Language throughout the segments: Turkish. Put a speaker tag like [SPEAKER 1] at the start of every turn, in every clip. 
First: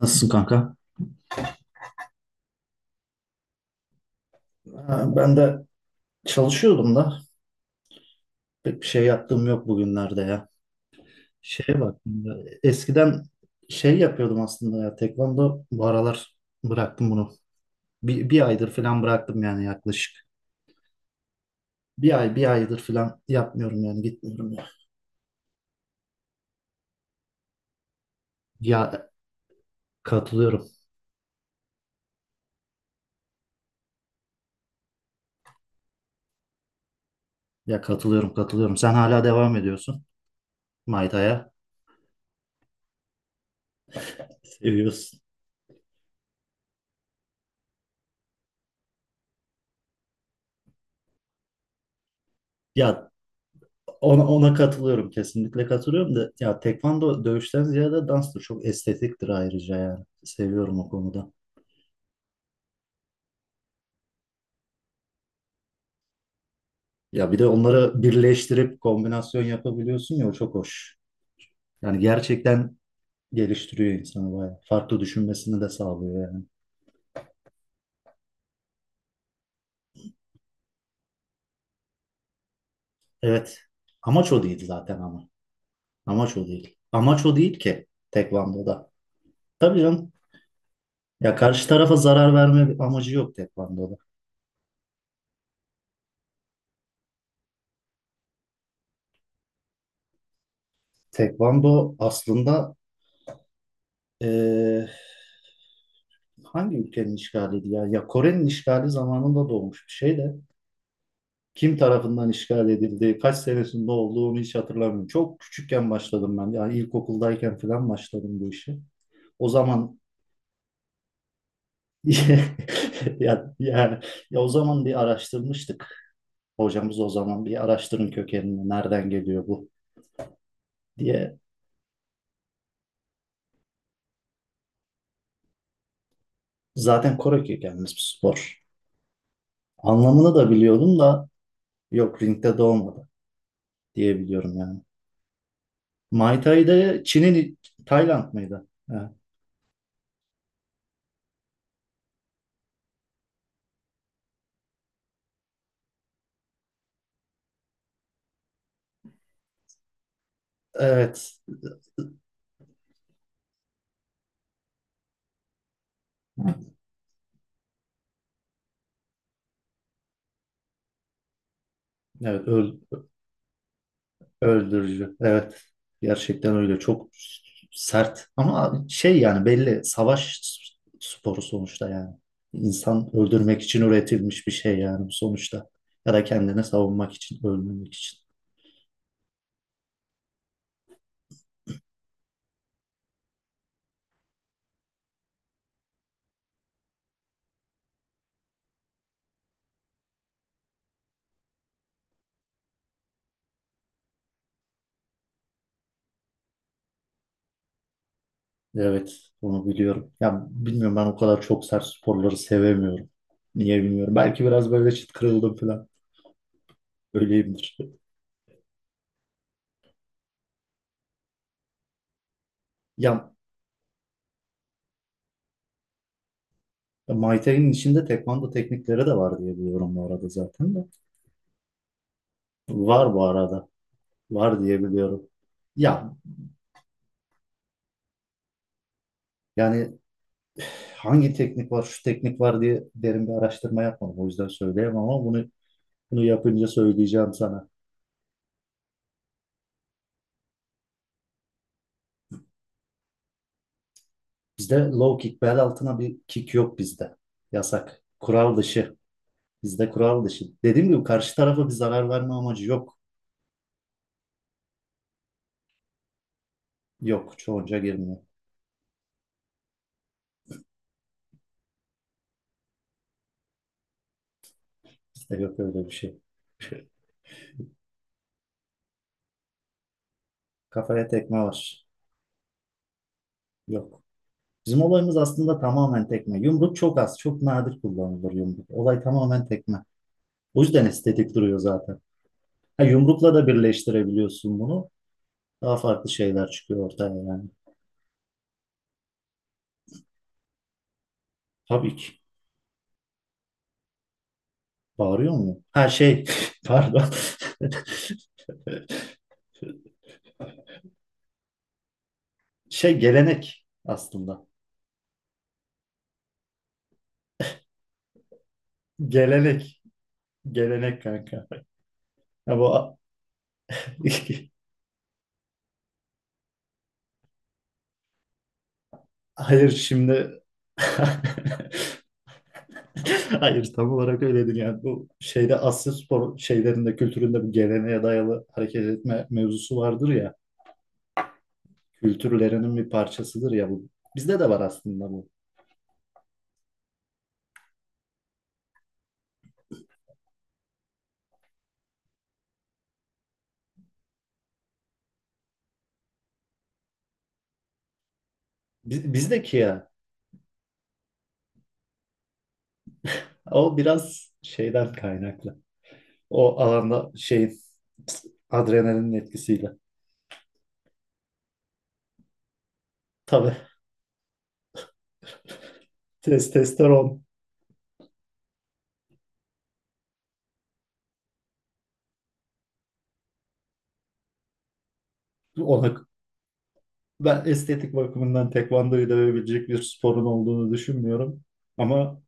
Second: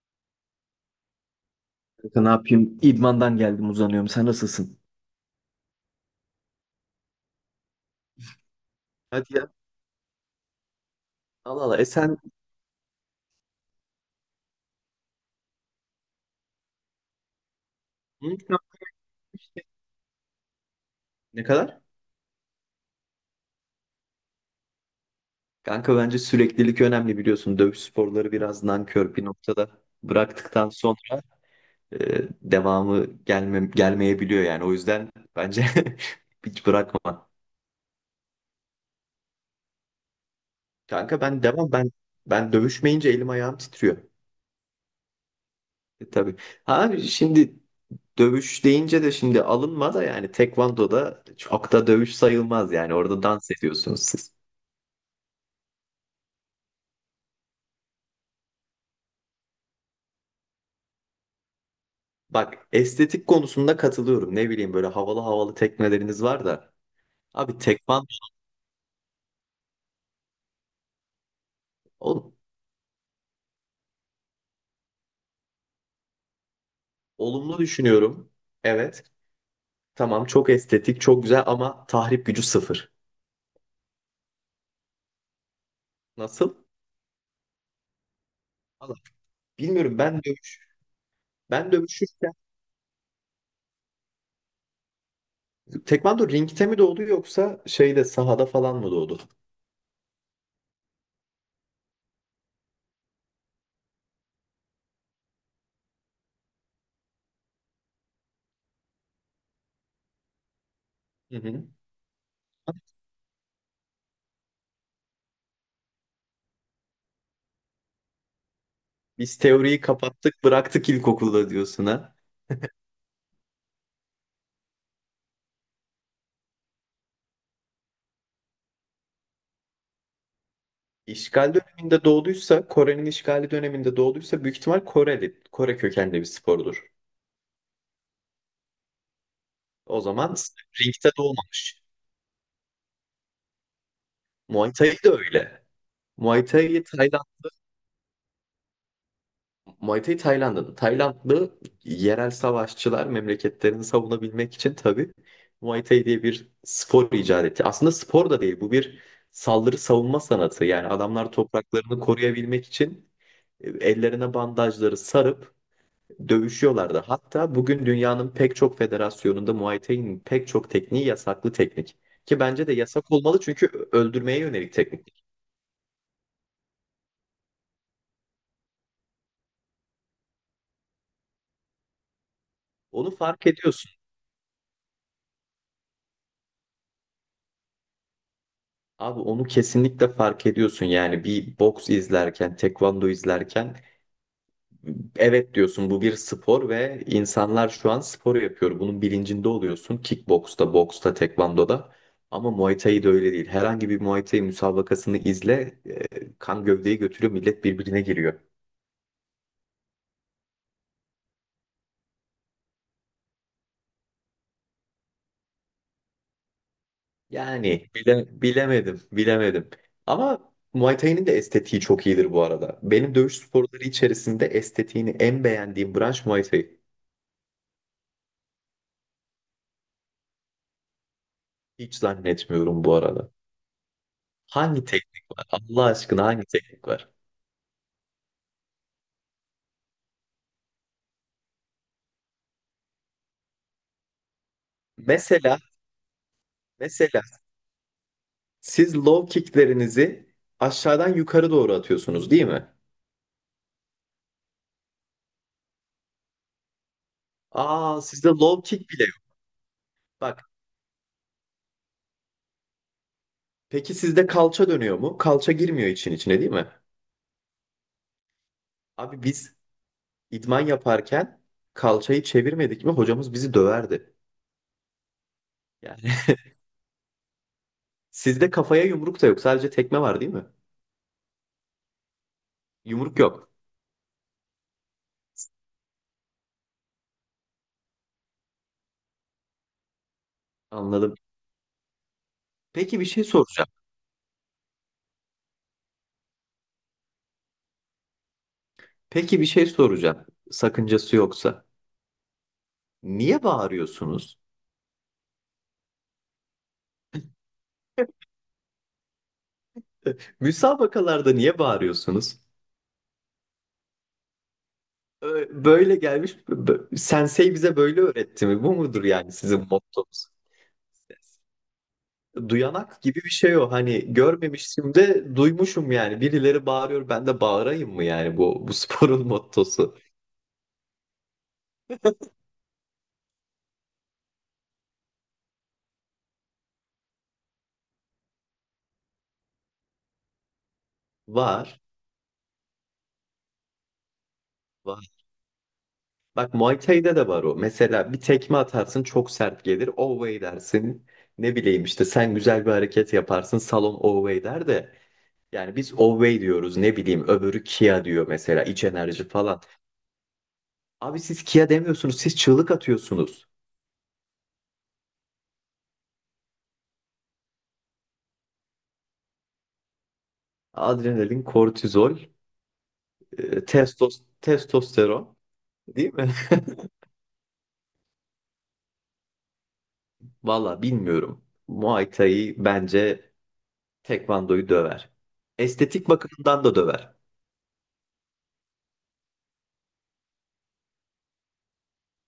[SPEAKER 1] Nasılsın kanka?
[SPEAKER 2] Kanka ne yapayım? İdmandan geldim, uzanıyorum. Sen nasılsın?
[SPEAKER 1] Ha, ben de çalışıyordum da pek bir şey
[SPEAKER 2] Hadi
[SPEAKER 1] yaptığım
[SPEAKER 2] ya.
[SPEAKER 1] yok bugünlerde ya.
[SPEAKER 2] Allah Allah.
[SPEAKER 1] Şeye
[SPEAKER 2] E
[SPEAKER 1] bak,
[SPEAKER 2] sen.
[SPEAKER 1] eskiden şey yapıyordum aslında ya, tekvando. Bu aralar bıraktım bunu.
[SPEAKER 2] Hı,
[SPEAKER 1] Bir
[SPEAKER 2] tamam.
[SPEAKER 1] aydır falan bıraktım yani, yaklaşık.
[SPEAKER 2] Ne kadar?
[SPEAKER 1] Bir aydır falan yapmıyorum yani, gitmiyorum ya.
[SPEAKER 2] Kanka bence süreklilik önemli, biliyorsun. Dövüş sporları biraz
[SPEAKER 1] Ya
[SPEAKER 2] nankör bir noktada.
[SPEAKER 1] katılıyorum.
[SPEAKER 2] Bıraktıktan sonra devamı gelmeyebiliyor yani. O yüzden bence hiç bırakma.
[SPEAKER 1] Ya katılıyorum. Sen hala devam ediyorsun.
[SPEAKER 2] Kanka ben
[SPEAKER 1] Maytaya
[SPEAKER 2] devam ben ben dövüşmeyince elim ayağım titriyor.
[SPEAKER 1] seviyorsun.
[SPEAKER 2] E, tabii. Ha şimdi dövüş deyince de şimdi alınma da, yani tekvandoda çok da dövüş sayılmaz yani.
[SPEAKER 1] Ya
[SPEAKER 2] Orada dans ediyorsunuz
[SPEAKER 1] Ona,
[SPEAKER 2] siz.
[SPEAKER 1] ona katılıyorum, kesinlikle katılıyorum da, ya tekvando dövüşten ziyade danstır, çok estetiktir ayrıca, yani seviyorum o konuda.
[SPEAKER 2] Bak, estetik konusunda katılıyorum. Ne bileyim, böyle havalı havalı tekneleriniz var da.
[SPEAKER 1] Ya bir de
[SPEAKER 2] Abi
[SPEAKER 1] onları
[SPEAKER 2] tekman
[SPEAKER 1] birleştirip kombinasyon yapabiliyorsun ya, o çok hoş. Yani
[SPEAKER 2] oğlum,
[SPEAKER 1] gerçekten geliştiriyor insanı bayağı. Farklı düşünmesini de sağlıyor yani.
[SPEAKER 2] olumlu düşünüyorum. Evet. Tamam, çok estetik, çok güzel ama tahrip gücü sıfır.
[SPEAKER 1] Evet, amaç o değil zaten ama. Amaç o
[SPEAKER 2] Nasıl?
[SPEAKER 1] değil. Amaç o değil ki tekvandoda.
[SPEAKER 2] Valla
[SPEAKER 1] Tabii
[SPEAKER 2] bilmiyorum,
[SPEAKER 1] canım,
[SPEAKER 2] ben dövüş.
[SPEAKER 1] ya karşı
[SPEAKER 2] Ben
[SPEAKER 1] tarafa
[SPEAKER 2] dövüşürken
[SPEAKER 1] zarar verme amacı yok tekvandoda.
[SPEAKER 2] tekvando ringte mi doğdu, yoksa şeyde sahada falan mı doğdu?
[SPEAKER 1] Tekvando aslında eee hangi ülkenin işgaliydi ya? Ya Kore'nin işgali zamanında doğmuş bir şey de,
[SPEAKER 2] Hı hı.
[SPEAKER 1] kim tarafından işgal edildi, kaç senesinde olduğu onu hiç hatırlamıyorum. Çok küçükken başladım ben. Yani ilkokuldayken falan başladım bu işe.
[SPEAKER 2] Biz
[SPEAKER 1] O
[SPEAKER 2] teoriyi
[SPEAKER 1] zaman
[SPEAKER 2] kapattık bıraktık ilkokulda diyorsun ha.
[SPEAKER 1] ya, yani, ya o zaman bir araştırmıştık. Hocamız o zaman, bir araştırın kökenini, nereden geliyor bu, diye.
[SPEAKER 2] İşgal döneminde doğduysa, Kore'nin işgali döneminde doğduysa büyük ihtimal Koreli, Kore kökenli bir spordur.
[SPEAKER 1] Zaten Kore kökenli bir spor.
[SPEAKER 2] O
[SPEAKER 1] Anlamını
[SPEAKER 2] zaman
[SPEAKER 1] da biliyordum
[SPEAKER 2] ringte de
[SPEAKER 1] da,
[SPEAKER 2] olmamış.
[SPEAKER 1] yok, ringde doğmadı diye biliyorum
[SPEAKER 2] Muay
[SPEAKER 1] yani.
[SPEAKER 2] Thai de öyle.
[SPEAKER 1] Muay
[SPEAKER 2] Muay Thai
[SPEAKER 1] Thai'de
[SPEAKER 2] Tayland,
[SPEAKER 1] Çin'in, Tayland mıydı? Ha.
[SPEAKER 2] Muay Thai Tayland'ın. Taylandlı yerel savaşçılar memleketlerini savunabilmek için tabii Muay Thai diye bir spor icat etti. Aslında spor da değil bu, bir saldırı savunma sanatı. Yani adamlar
[SPEAKER 1] Evet.
[SPEAKER 2] topraklarını koruyabilmek için ellerine bandajları sarıp dövüşüyorlardı. Hatta bugün dünyanın pek çok federasyonunda Muay Thai'nin pek çok tekniği yasaklı teknik. Ki
[SPEAKER 1] Evet,
[SPEAKER 2] bence de yasak olmalı, çünkü öldürmeye yönelik
[SPEAKER 1] öldürücü.
[SPEAKER 2] teknik.
[SPEAKER 1] Evet. Gerçekten öyle. Çok sert. Ama şey, yani belli savaş sporu sonuçta yani. İnsan
[SPEAKER 2] Onu fark
[SPEAKER 1] öldürmek için
[SPEAKER 2] ediyorsun.
[SPEAKER 1] üretilmiş bir şey yani sonuçta. Ya da kendini savunmak için, ölmemek için.
[SPEAKER 2] Abi onu kesinlikle fark ediyorsun. Yani bir boks izlerken, tekvando izlerken evet diyorsun, bu bir spor ve insanlar şu an spor yapıyor. Bunun bilincinde oluyorsun. Kickboksta, boksta, tekvandoda. Ama Muay Thai de öyle değil. Herhangi bir Muay Thai müsabakasını izle, kan gövdeyi götürüyor, millet birbirine giriyor.
[SPEAKER 1] Evet, onu biliyorum. Ya bilmiyorum, ben o kadar çok sert sporları sevemiyorum. Niye bilmiyorum. Belki biraz böyle çıt kırıldım falan. Öyleyimdir.
[SPEAKER 2] Yani bilemedim, bilemedim. Ama Muay Thai'nin de estetiği çok iyidir bu arada. Benim
[SPEAKER 1] Ya
[SPEAKER 2] dövüş sporları içerisinde estetiğini en beğendiğim branş Muay Thai.
[SPEAKER 1] ya, Muay Thai'nin içinde tekvando teknikleri de var diye biliyorum bu arada zaten de.
[SPEAKER 2] Hiç zannetmiyorum bu
[SPEAKER 1] Var bu
[SPEAKER 2] arada.
[SPEAKER 1] arada. Var diye
[SPEAKER 2] Hangi teknik
[SPEAKER 1] biliyorum.
[SPEAKER 2] var? Allah
[SPEAKER 1] Ya
[SPEAKER 2] aşkına hangi teknik var?
[SPEAKER 1] yani, hangi teknik var, şu teknik var diye derin bir araştırma yapmadım. O yüzden söyleyemem ama bunu
[SPEAKER 2] Mesela,
[SPEAKER 1] bunu yapınca
[SPEAKER 2] mesela
[SPEAKER 1] söyleyeceğim sana.
[SPEAKER 2] siz low kicklerinizi aşağıdan yukarı doğru atıyorsunuz, değil mi?
[SPEAKER 1] Bizde low kick, bel altına bir kick yok bizde.
[SPEAKER 2] Aa,
[SPEAKER 1] Yasak.
[SPEAKER 2] sizde
[SPEAKER 1] Kural
[SPEAKER 2] low kick
[SPEAKER 1] dışı.
[SPEAKER 2] bile yok.
[SPEAKER 1] Bizde kural dışı.
[SPEAKER 2] Bak,
[SPEAKER 1] Dediğim gibi karşı tarafa bir zarar verme amacı yok.
[SPEAKER 2] peki sizde kalça dönüyor mu? Kalça girmiyor için içine, değil mi?
[SPEAKER 1] Yok. Çoğunca girmiyor.
[SPEAKER 2] Abi biz idman yaparken kalçayı çevirmedik mi hocamız bizi döverdi.
[SPEAKER 1] Bizde yok öyle bir
[SPEAKER 2] Yani
[SPEAKER 1] şey.
[SPEAKER 2] sizde kafaya yumruk da yok. Sadece tekme var, değil mi?
[SPEAKER 1] Kafaya tekme var.
[SPEAKER 2] Yumruk yok.
[SPEAKER 1] Yok. Bizim olayımız aslında tamamen tekme. Yumruk çok az, çok nadir kullanılır yumruk. Olay tamamen tekme. O yüzden
[SPEAKER 2] Anladım.
[SPEAKER 1] estetik duruyor zaten. Ha,
[SPEAKER 2] Peki bir şey
[SPEAKER 1] yumrukla da
[SPEAKER 2] soracağım.
[SPEAKER 1] birleştirebiliyorsun bunu. Daha farklı şeyler çıkıyor ortaya yani.
[SPEAKER 2] Peki bir şey soracağım. Sakıncası yoksa.
[SPEAKER 1] Tabii ki.
[SPEAKER 2] Niye bağırıyorsunuz?
[SPEAKER 1] Bağırıyor mu? Her şey, pardon.
[SPEAKER 2] Müsabakalarda niye bağırıyorsunuz?
[SPEAKER 1] Şey, gelenek aslında.
[SPEAKER 2] Böyle gelmiş, sensei bize böyle öğretti mi? Bu mudur yani sizin
[SPEAKER 1] Gelenek.
[SPEAKER 2] mottonuz?
[SPEAKER 1] Gelenek kanka. Ya bu
[SPEAKER 2] Duyanak gibi bir şey o. Hani görmemiştim de duymuşum yani. Birileri bağırıyor, ben de bağırayım mı yani bu, bu sporun
[SPEAKER 1] hayır
[SPEAKER 2] mottosu.
[SPEAKER 1] şimdi hayır, tam olarak öyle değil yani. Bu şeyde, Asya spor şeylerinde, kültüründe bu geleneğe dayalı hareket etme mevzusu vardır ya,
[SPEAKER 2] Var,
[SPEAKER 1] kültürlerinin bir parçasıdır ya bu, bizde de var
[SPEAKER 2] var.
[SPEAKER 1] aslında bu.
[SPEAKER 2] Bak, Muay Thai'de de var o. Mesela bir tekme atarsın, çok sert gelir. Away dersin. Ne bileyim işte sen güzel bir hareket yaparsın, salon away der de. Yani biz Owey diyoruz, ne bileyim öbürü Kia diyor mesela, iç enerji
[SPEAKER 1] Bizdeki
[SPEAKER 2] falan.
[SPEAKER 1] ya,
[SPEAKER 2] Abi siz Kia demiyorsunuz, siz çığlık atıyorsunuz.
[SPEAKER 1] o biraz şeyden kaynaklı, o alanda şeyin, adrenalinin etkisiyle,
[SPEAKER 2] Adrenalin, kortizol,
[SPEAKER 1] tabii,
[SPEAKER 2] testosteron, değil mi?
[SPEAKER 1] testosteron.
[SPEAKER 2] Valla bilmiyorum. Muay Thai bence Tekvando'yu döver.
[SPEAKER 1] Ona,
[SPEAKER 2] Estetik bakımından da döver.
[SPEAKER 1] ben estetik bakımından tekvandoyu dövebilecek bir sporun olduğunu düşünmüyorum ama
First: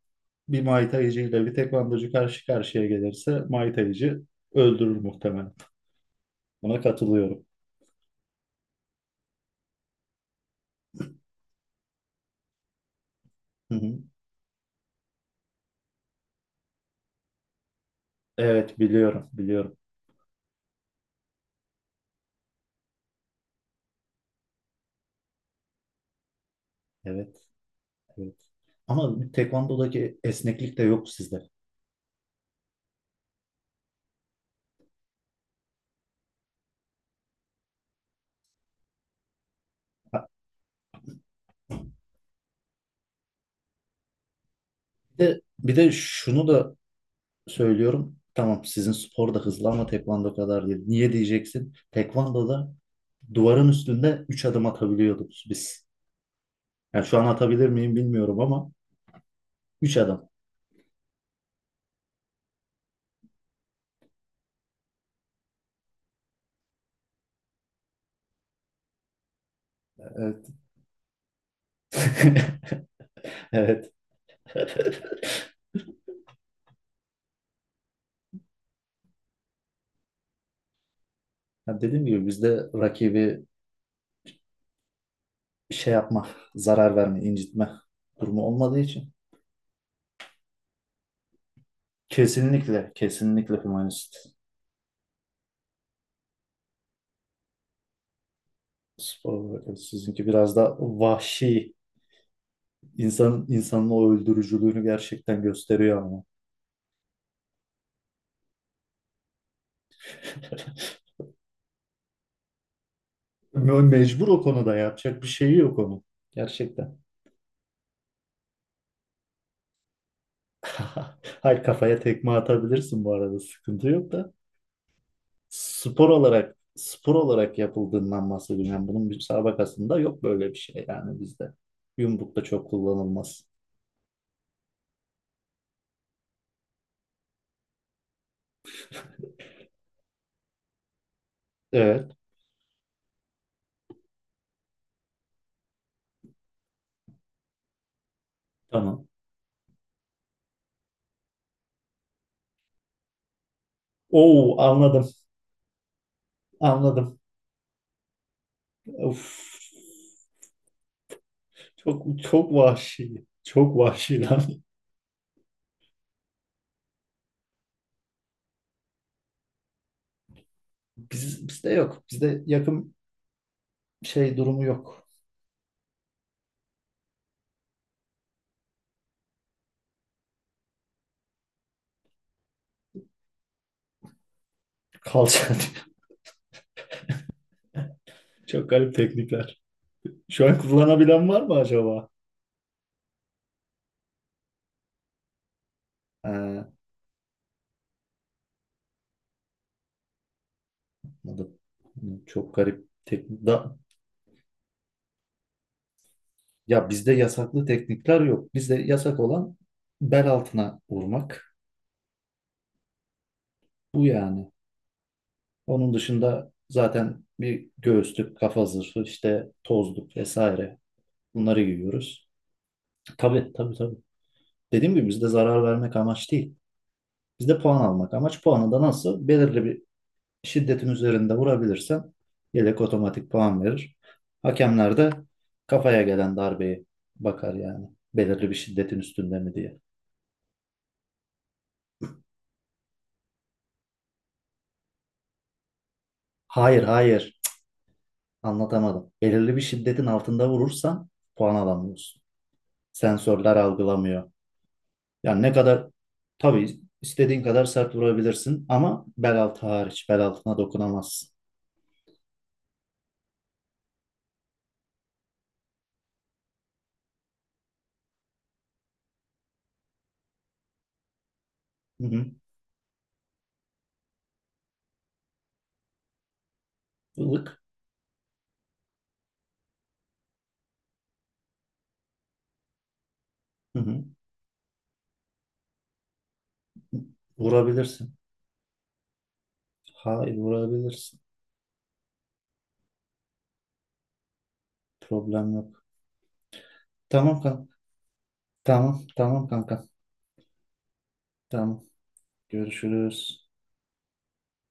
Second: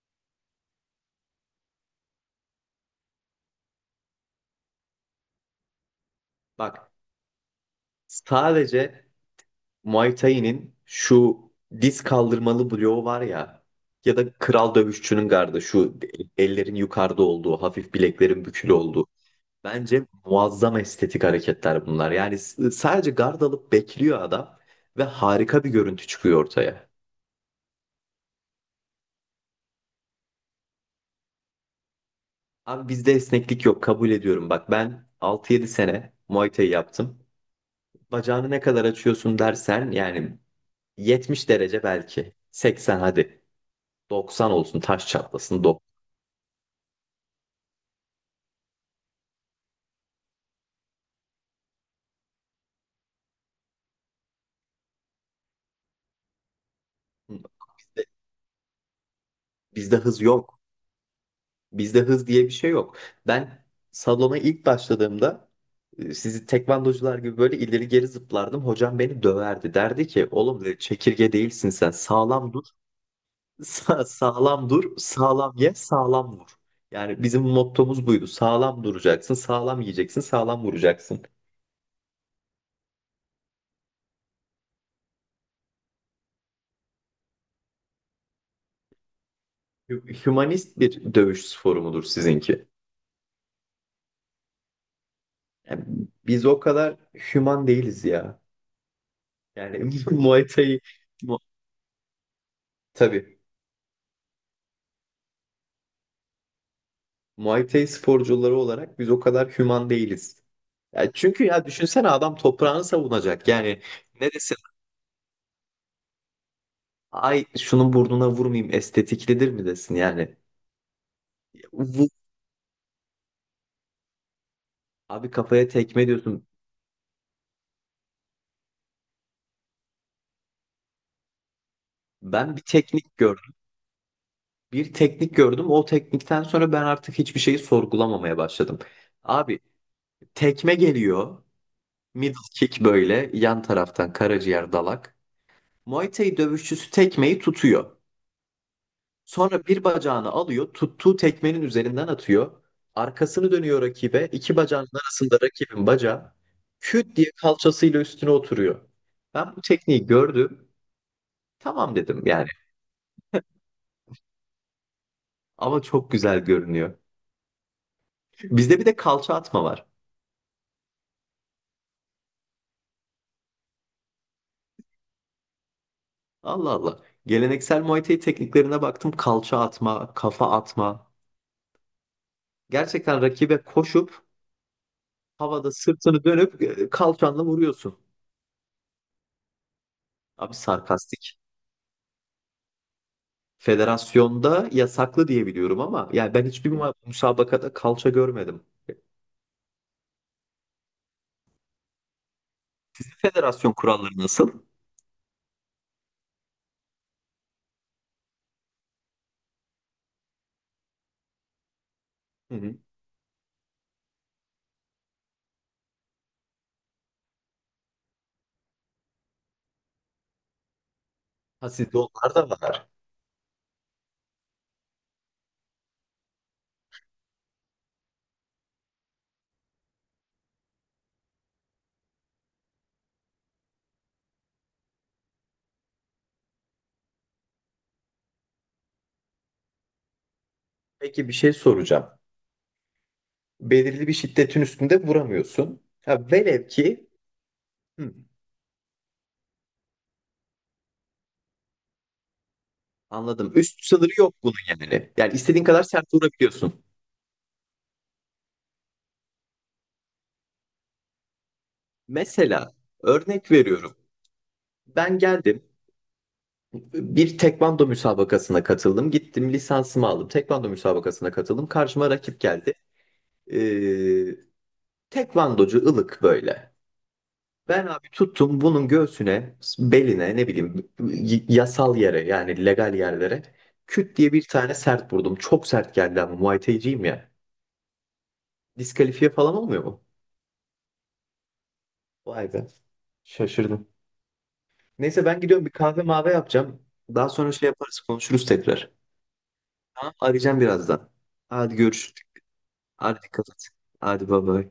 [SPEAKER 1] bir Muay Thai'cı ile bir tekvandocu karşı karşıya gelirse Muay Thai'cı öldürür muhtemelen. Buna
[SPEAKER 2] Bak,
[SPEAKER 1] katılıyorum.
[SPEAKER 2] sadece Muay Thai'nin şu diz kaldırmalı bloğu var ya,
[SPEAKER 1] Hı hı.
[SPEAKER 2] ya da kral dövüşçünün gardı, şu ellerin yukarıda olduğu, hafif bileklerin bükülü
[SPEAKER 1] Evet,
[SPEAKER 2] olduğu.
[SPEAKER 1] biliyorum biliyorum.
[SPEAKER 2] Bence muazzam estetik hareketler bunlar. Yani sadece gard alıp bekliyor adam ve harika bir görüntü çıkıyor ortaya.
[SPEAKER 1] Evet, evet. Ama tekvandodaki esneklik de yok sizde.
[SPEAKER 2] Abi bizde esneklik yok, kabul ediyorum. Bak, ben 6-7 sene Muay Thai yaptım. Bacağını ne kadar açıyorsun dersen yani 70 derece belki. 80 hadi. 90 olsun taş
[SPEAKER 1] Bir de,
[SPEAKER 2] çatlasın.
[SPEAKER 1] bir
[SPEAKER 2] 90.
[SPEAKER 1] de şunu da söylüyorum. Tamam, sizin spor da hızlı ama tekvando kadar değil. Niye diyeceksin? Tekvandoda duvarın üstünde 3 adım atabiliyorduk biz. Yani şu an atabilir miyim
[SPEAKER 2] Bizde,
[SPEAKER 1] bilmiyorum ama 3
[SPEAKER 2] bizde hız
[SPEAKER 1] adım.
[SPEAKER 2] yok. Bizde hız diye bir şey yok. Ben salona ilk başladığımda sizi tekvandocular gibi böyle ileri geri zıplardım. Hocam beni döverdi. Derdi ki,
[SPEAKER 1] Evet.
[SPEAKER 2] oğlum dedi, çekirge değilsin sen. Sağlam dur.
[SPEAKER 1] Evet.
[SPEAKER 2] Sağlam dur. Sağlam ye. Sağlam vur. Yani bizim mottomuz buydu. Sağlam duracaksın. Sağlam yiyeceksin. Sağlam vuracaksın.
[SPEAKER 1] Ya dediğim gibi, bizde rakibi şey yapma, zarar verme, incitme durumu olmadığı için
[SPEAKER 2] Hümanist bir dövüş sporu mudur sizinki?
[SPEAKER 1] kesinlikle, kesinlikle humanist
[SPEAKER 2] Yani biz o kadar hüman değiliz ya.
[SPEAKER 1] spor olarak. Evet,
[SPEAKER 2] Yani
[SPEAKER 1] sizinki
[SPEAKER 2] Muay
[SPEAKER 1] biraz da
[SPEAKER 2] Thai mu-
[SPEAKER 1] vahşi,
[SPEAKER 2] tabii.
[SPEAKER 1] insan insanın o öldürücülüğünü gerçekten gösteriyor ama.
[SPEAKER 2] Muay Thai sporcuları olarak biz o kadar hüman değiliz. Ya çünkü ya düşünsene, adam toprağını savunacak. Yani
[SPEAKER 1] Mecbur,
[SPEAKER 2] ne
[SPEAKER 1] o
[SPEAKER 2] desin?
[SPEAKER 1] konuda yapacak bir şeyi yok onun. Gerçekten.
[SPEAKER 2] Ay şunun burnuna vurmayayım estetiklidir mi desin yani?
[SPEAKER 1] Hayır, kafaya
[SPEAKER 2] Vur.
[SPEAKER 1] tekme atabilirsin bu arada, sıkıntı yok da.
[SPEAKER 2] Abi kafaya tekme diyorsun.
[SPEAKER 1] Spor olarak yapıldığından bahsediyorum. Yani bunun müsabakasında yok böyle bir şey yani bizde. Yumruk da
[SPEAKER 2] Ben bir
[SPEAKER 1] çok
[SPEAKER 2] teknik
[SPEAKER 1] kullanılmaz.
[SPEAKER 2] gördüm. Bir teknik gördüm. O teknikten sonra ben artık hiçbir şeyi sorgulamamaya başladım. Abi tekme geliyor.
[SPEAKER 1] Evet,
[SPEAKER 2] Middle kick böyle yan taraftan karaciğer dalak. Muay Thai dövüşçüsü tekmeyi tutuyor.
[SPEAKER 1] tamam.
[SPEAKER 2] Sonra bir bacağını alıyor, tuttuğu tekmenin üzerinden atıyor. Arkasını dönüyor rakibe. İki
[SPEAKER 1] Oo,
[SPEAKER 2] bacağının
[SPEAKER 1] anladım.
[SPEAKER 2] arasında rakibin bacağı, küt
[SPEAKER 1] Anladım.
[SPEAKER 2] diye kalçasıyla üstüne oturuyor.
[SPEAKER 1] Uf,
[SPEAKER 2] Ben bu tekniği gördüm. Tamam
[SPEAKER 1] çok
[SPEAKER 2] dedim yani.
[SPEAKER 1] çok vahşi. Çok vahşi lan.
[SPEAKER 2] Ama çok güzel görünüyor. Bizde bir de kalça atma var.
[SPEAKER 1] Bizde yok. Bizde yakın şey durumu yok.
[SPEAKER 2] Allah Allah. Geleneksel Muay Thai tekniklerine baktım. Kalça atma, kafa atma. Gerçekten rakibe koşup
[SPEAKER 1] Kalça.
[SPEAKER 2] havada sırtını dönüp kalçanla vuruyorsun.
[SPEAKER 1] Çok garip teknikler. Şu
[SPEAKER 2] Abi
[SPEAKER 1] an kullanabilen
[SPEAKER 2] sarkastik.
[SPEAKER 1] var mı acaba?
[SPEAKER 2] Federasyonda yasaklı diye biliyorum, ama yani ben
[SPEAKER 1] Ha,
[SPEAKER 2] hiçbir müsabakada kalça görmedim.
[SPEAKER 1] anladım. Çok garip teknik.
[SPEAKER 2] Federasyon kuralları nasıl?
[SPEAKER 1] Ya bizde yasaklı teknikler yok. Bizde yasak olan bel altına vurmak.
[SPEAKER 2] Hı hı.
[SPEAKER 1] Bu yani. Onun dışında zaten bir göğüslük, kafa zırhı, işte tozluk vesaire. Bunları
[SPEAKER 2] Ha, sizde
[SPEAKER 1] giyiyoruz.
[SPEAKER 2] onlar da var.
[SPEAKER 1] Tabii, tabii, tabii. Dediğim gibi bizde zarar vermek amaç değil. Bizde puan almak amaç. Puanı da nasıl? Belirli bir şiddetin üzerinde vurabilirsen yelek otomatik puan verir. Hakemler de kafaya gelen darbeye bakar yani. Belirli bir şiddetin üstünde mi diye.
[SPEAKER 2] Peki bir şey soracağım. Belirli bir şiddetin üstünde vuramıyorsun. Ha, velev
[SPEAKER 1] Hayır,
[SPEAKER 2] ki
[SPEAKER 1] hayır.
[SPEAKER 2] hı,
[SPEAKER 1] Anlatamadım. Belirli bir şiddetin altında vurursan puan alamıyorsun.
[SPEAKER 2] anladım.
[SPEAKER 1] Sensörler
[SPEAKER 2] Üst sınırı
[SPEAKER 1] algılamıyor.
[SPEAKER 2] yok bunun yani. Yani
[SPEAKER 1] Yani ne
[SPEAKER 2] istediğin kadar
[SPEAKER 1] kadar,
[SPEAKER 2] sert vurabiliyorsun.
[SPEAKER 1] tabii istediğin kadar sert vurabilirsin ama bel altı hariç, bel altına dokunamazsın.
[SPEAKER 2] Mesela örnek veriyorum. Ben geldim, bir tekvando müsabakasına katıldım. Gittim lisansımı aldım. Tekvando müsabakasına katıldım.
[SPEAKER 1] Hı
[SPEAKER 2] Karşıma
[SPEAKER 1] hı.
[SPEAKER 2] rakip geldi. Ee, Tekvandocu ılık böyle.
[SPEAKER 1] Ilık.
[SPEAKER 2] Ben abi tuttum bunun göğsüne, beline, ne bileyim yasal yere, yani legal yerlere
[SPEAKER 1] Hı hı.
[SPEAKER 2] küt diye bir tane sert vurdum. Çok sert geldi ama Muay Thai'ciyim ya.
[SPEAKER 1] Vurabilirsin.
[SPEAKER 2] Diskalifiye falan olmuyor mu?
[SPEAKER 1] Hayır, vurabilirsin.
[SPEAKER 2] Vay be. Şaşırdım. Neyse ben
[SPEAKER 1] Problem
[SPEAKER 2] gidiyorum, bir
[SPEAKER 1] yok.
[SPEAKER 2] kahve mavi yapacağım. Daha
[SPEAKER 1] Tamam
[SPEAKER 2] sonra
[SPEAKER 1] kan.
[SPEAKER 2] şey yaparız, konuşuruz tekrar.
[SPEAKER 1] Tamam, tamam kanka.
[SPEAKER 2] Tamam, arayacağım birazdan. Hadi
[SPEAKER 1] Tamam.
[SPEAKER 2] görüşürüz. Hadi
[SPEAKER 1] Görüşürüz.
[SPEAKER 2] dikkat et. Hadi baba.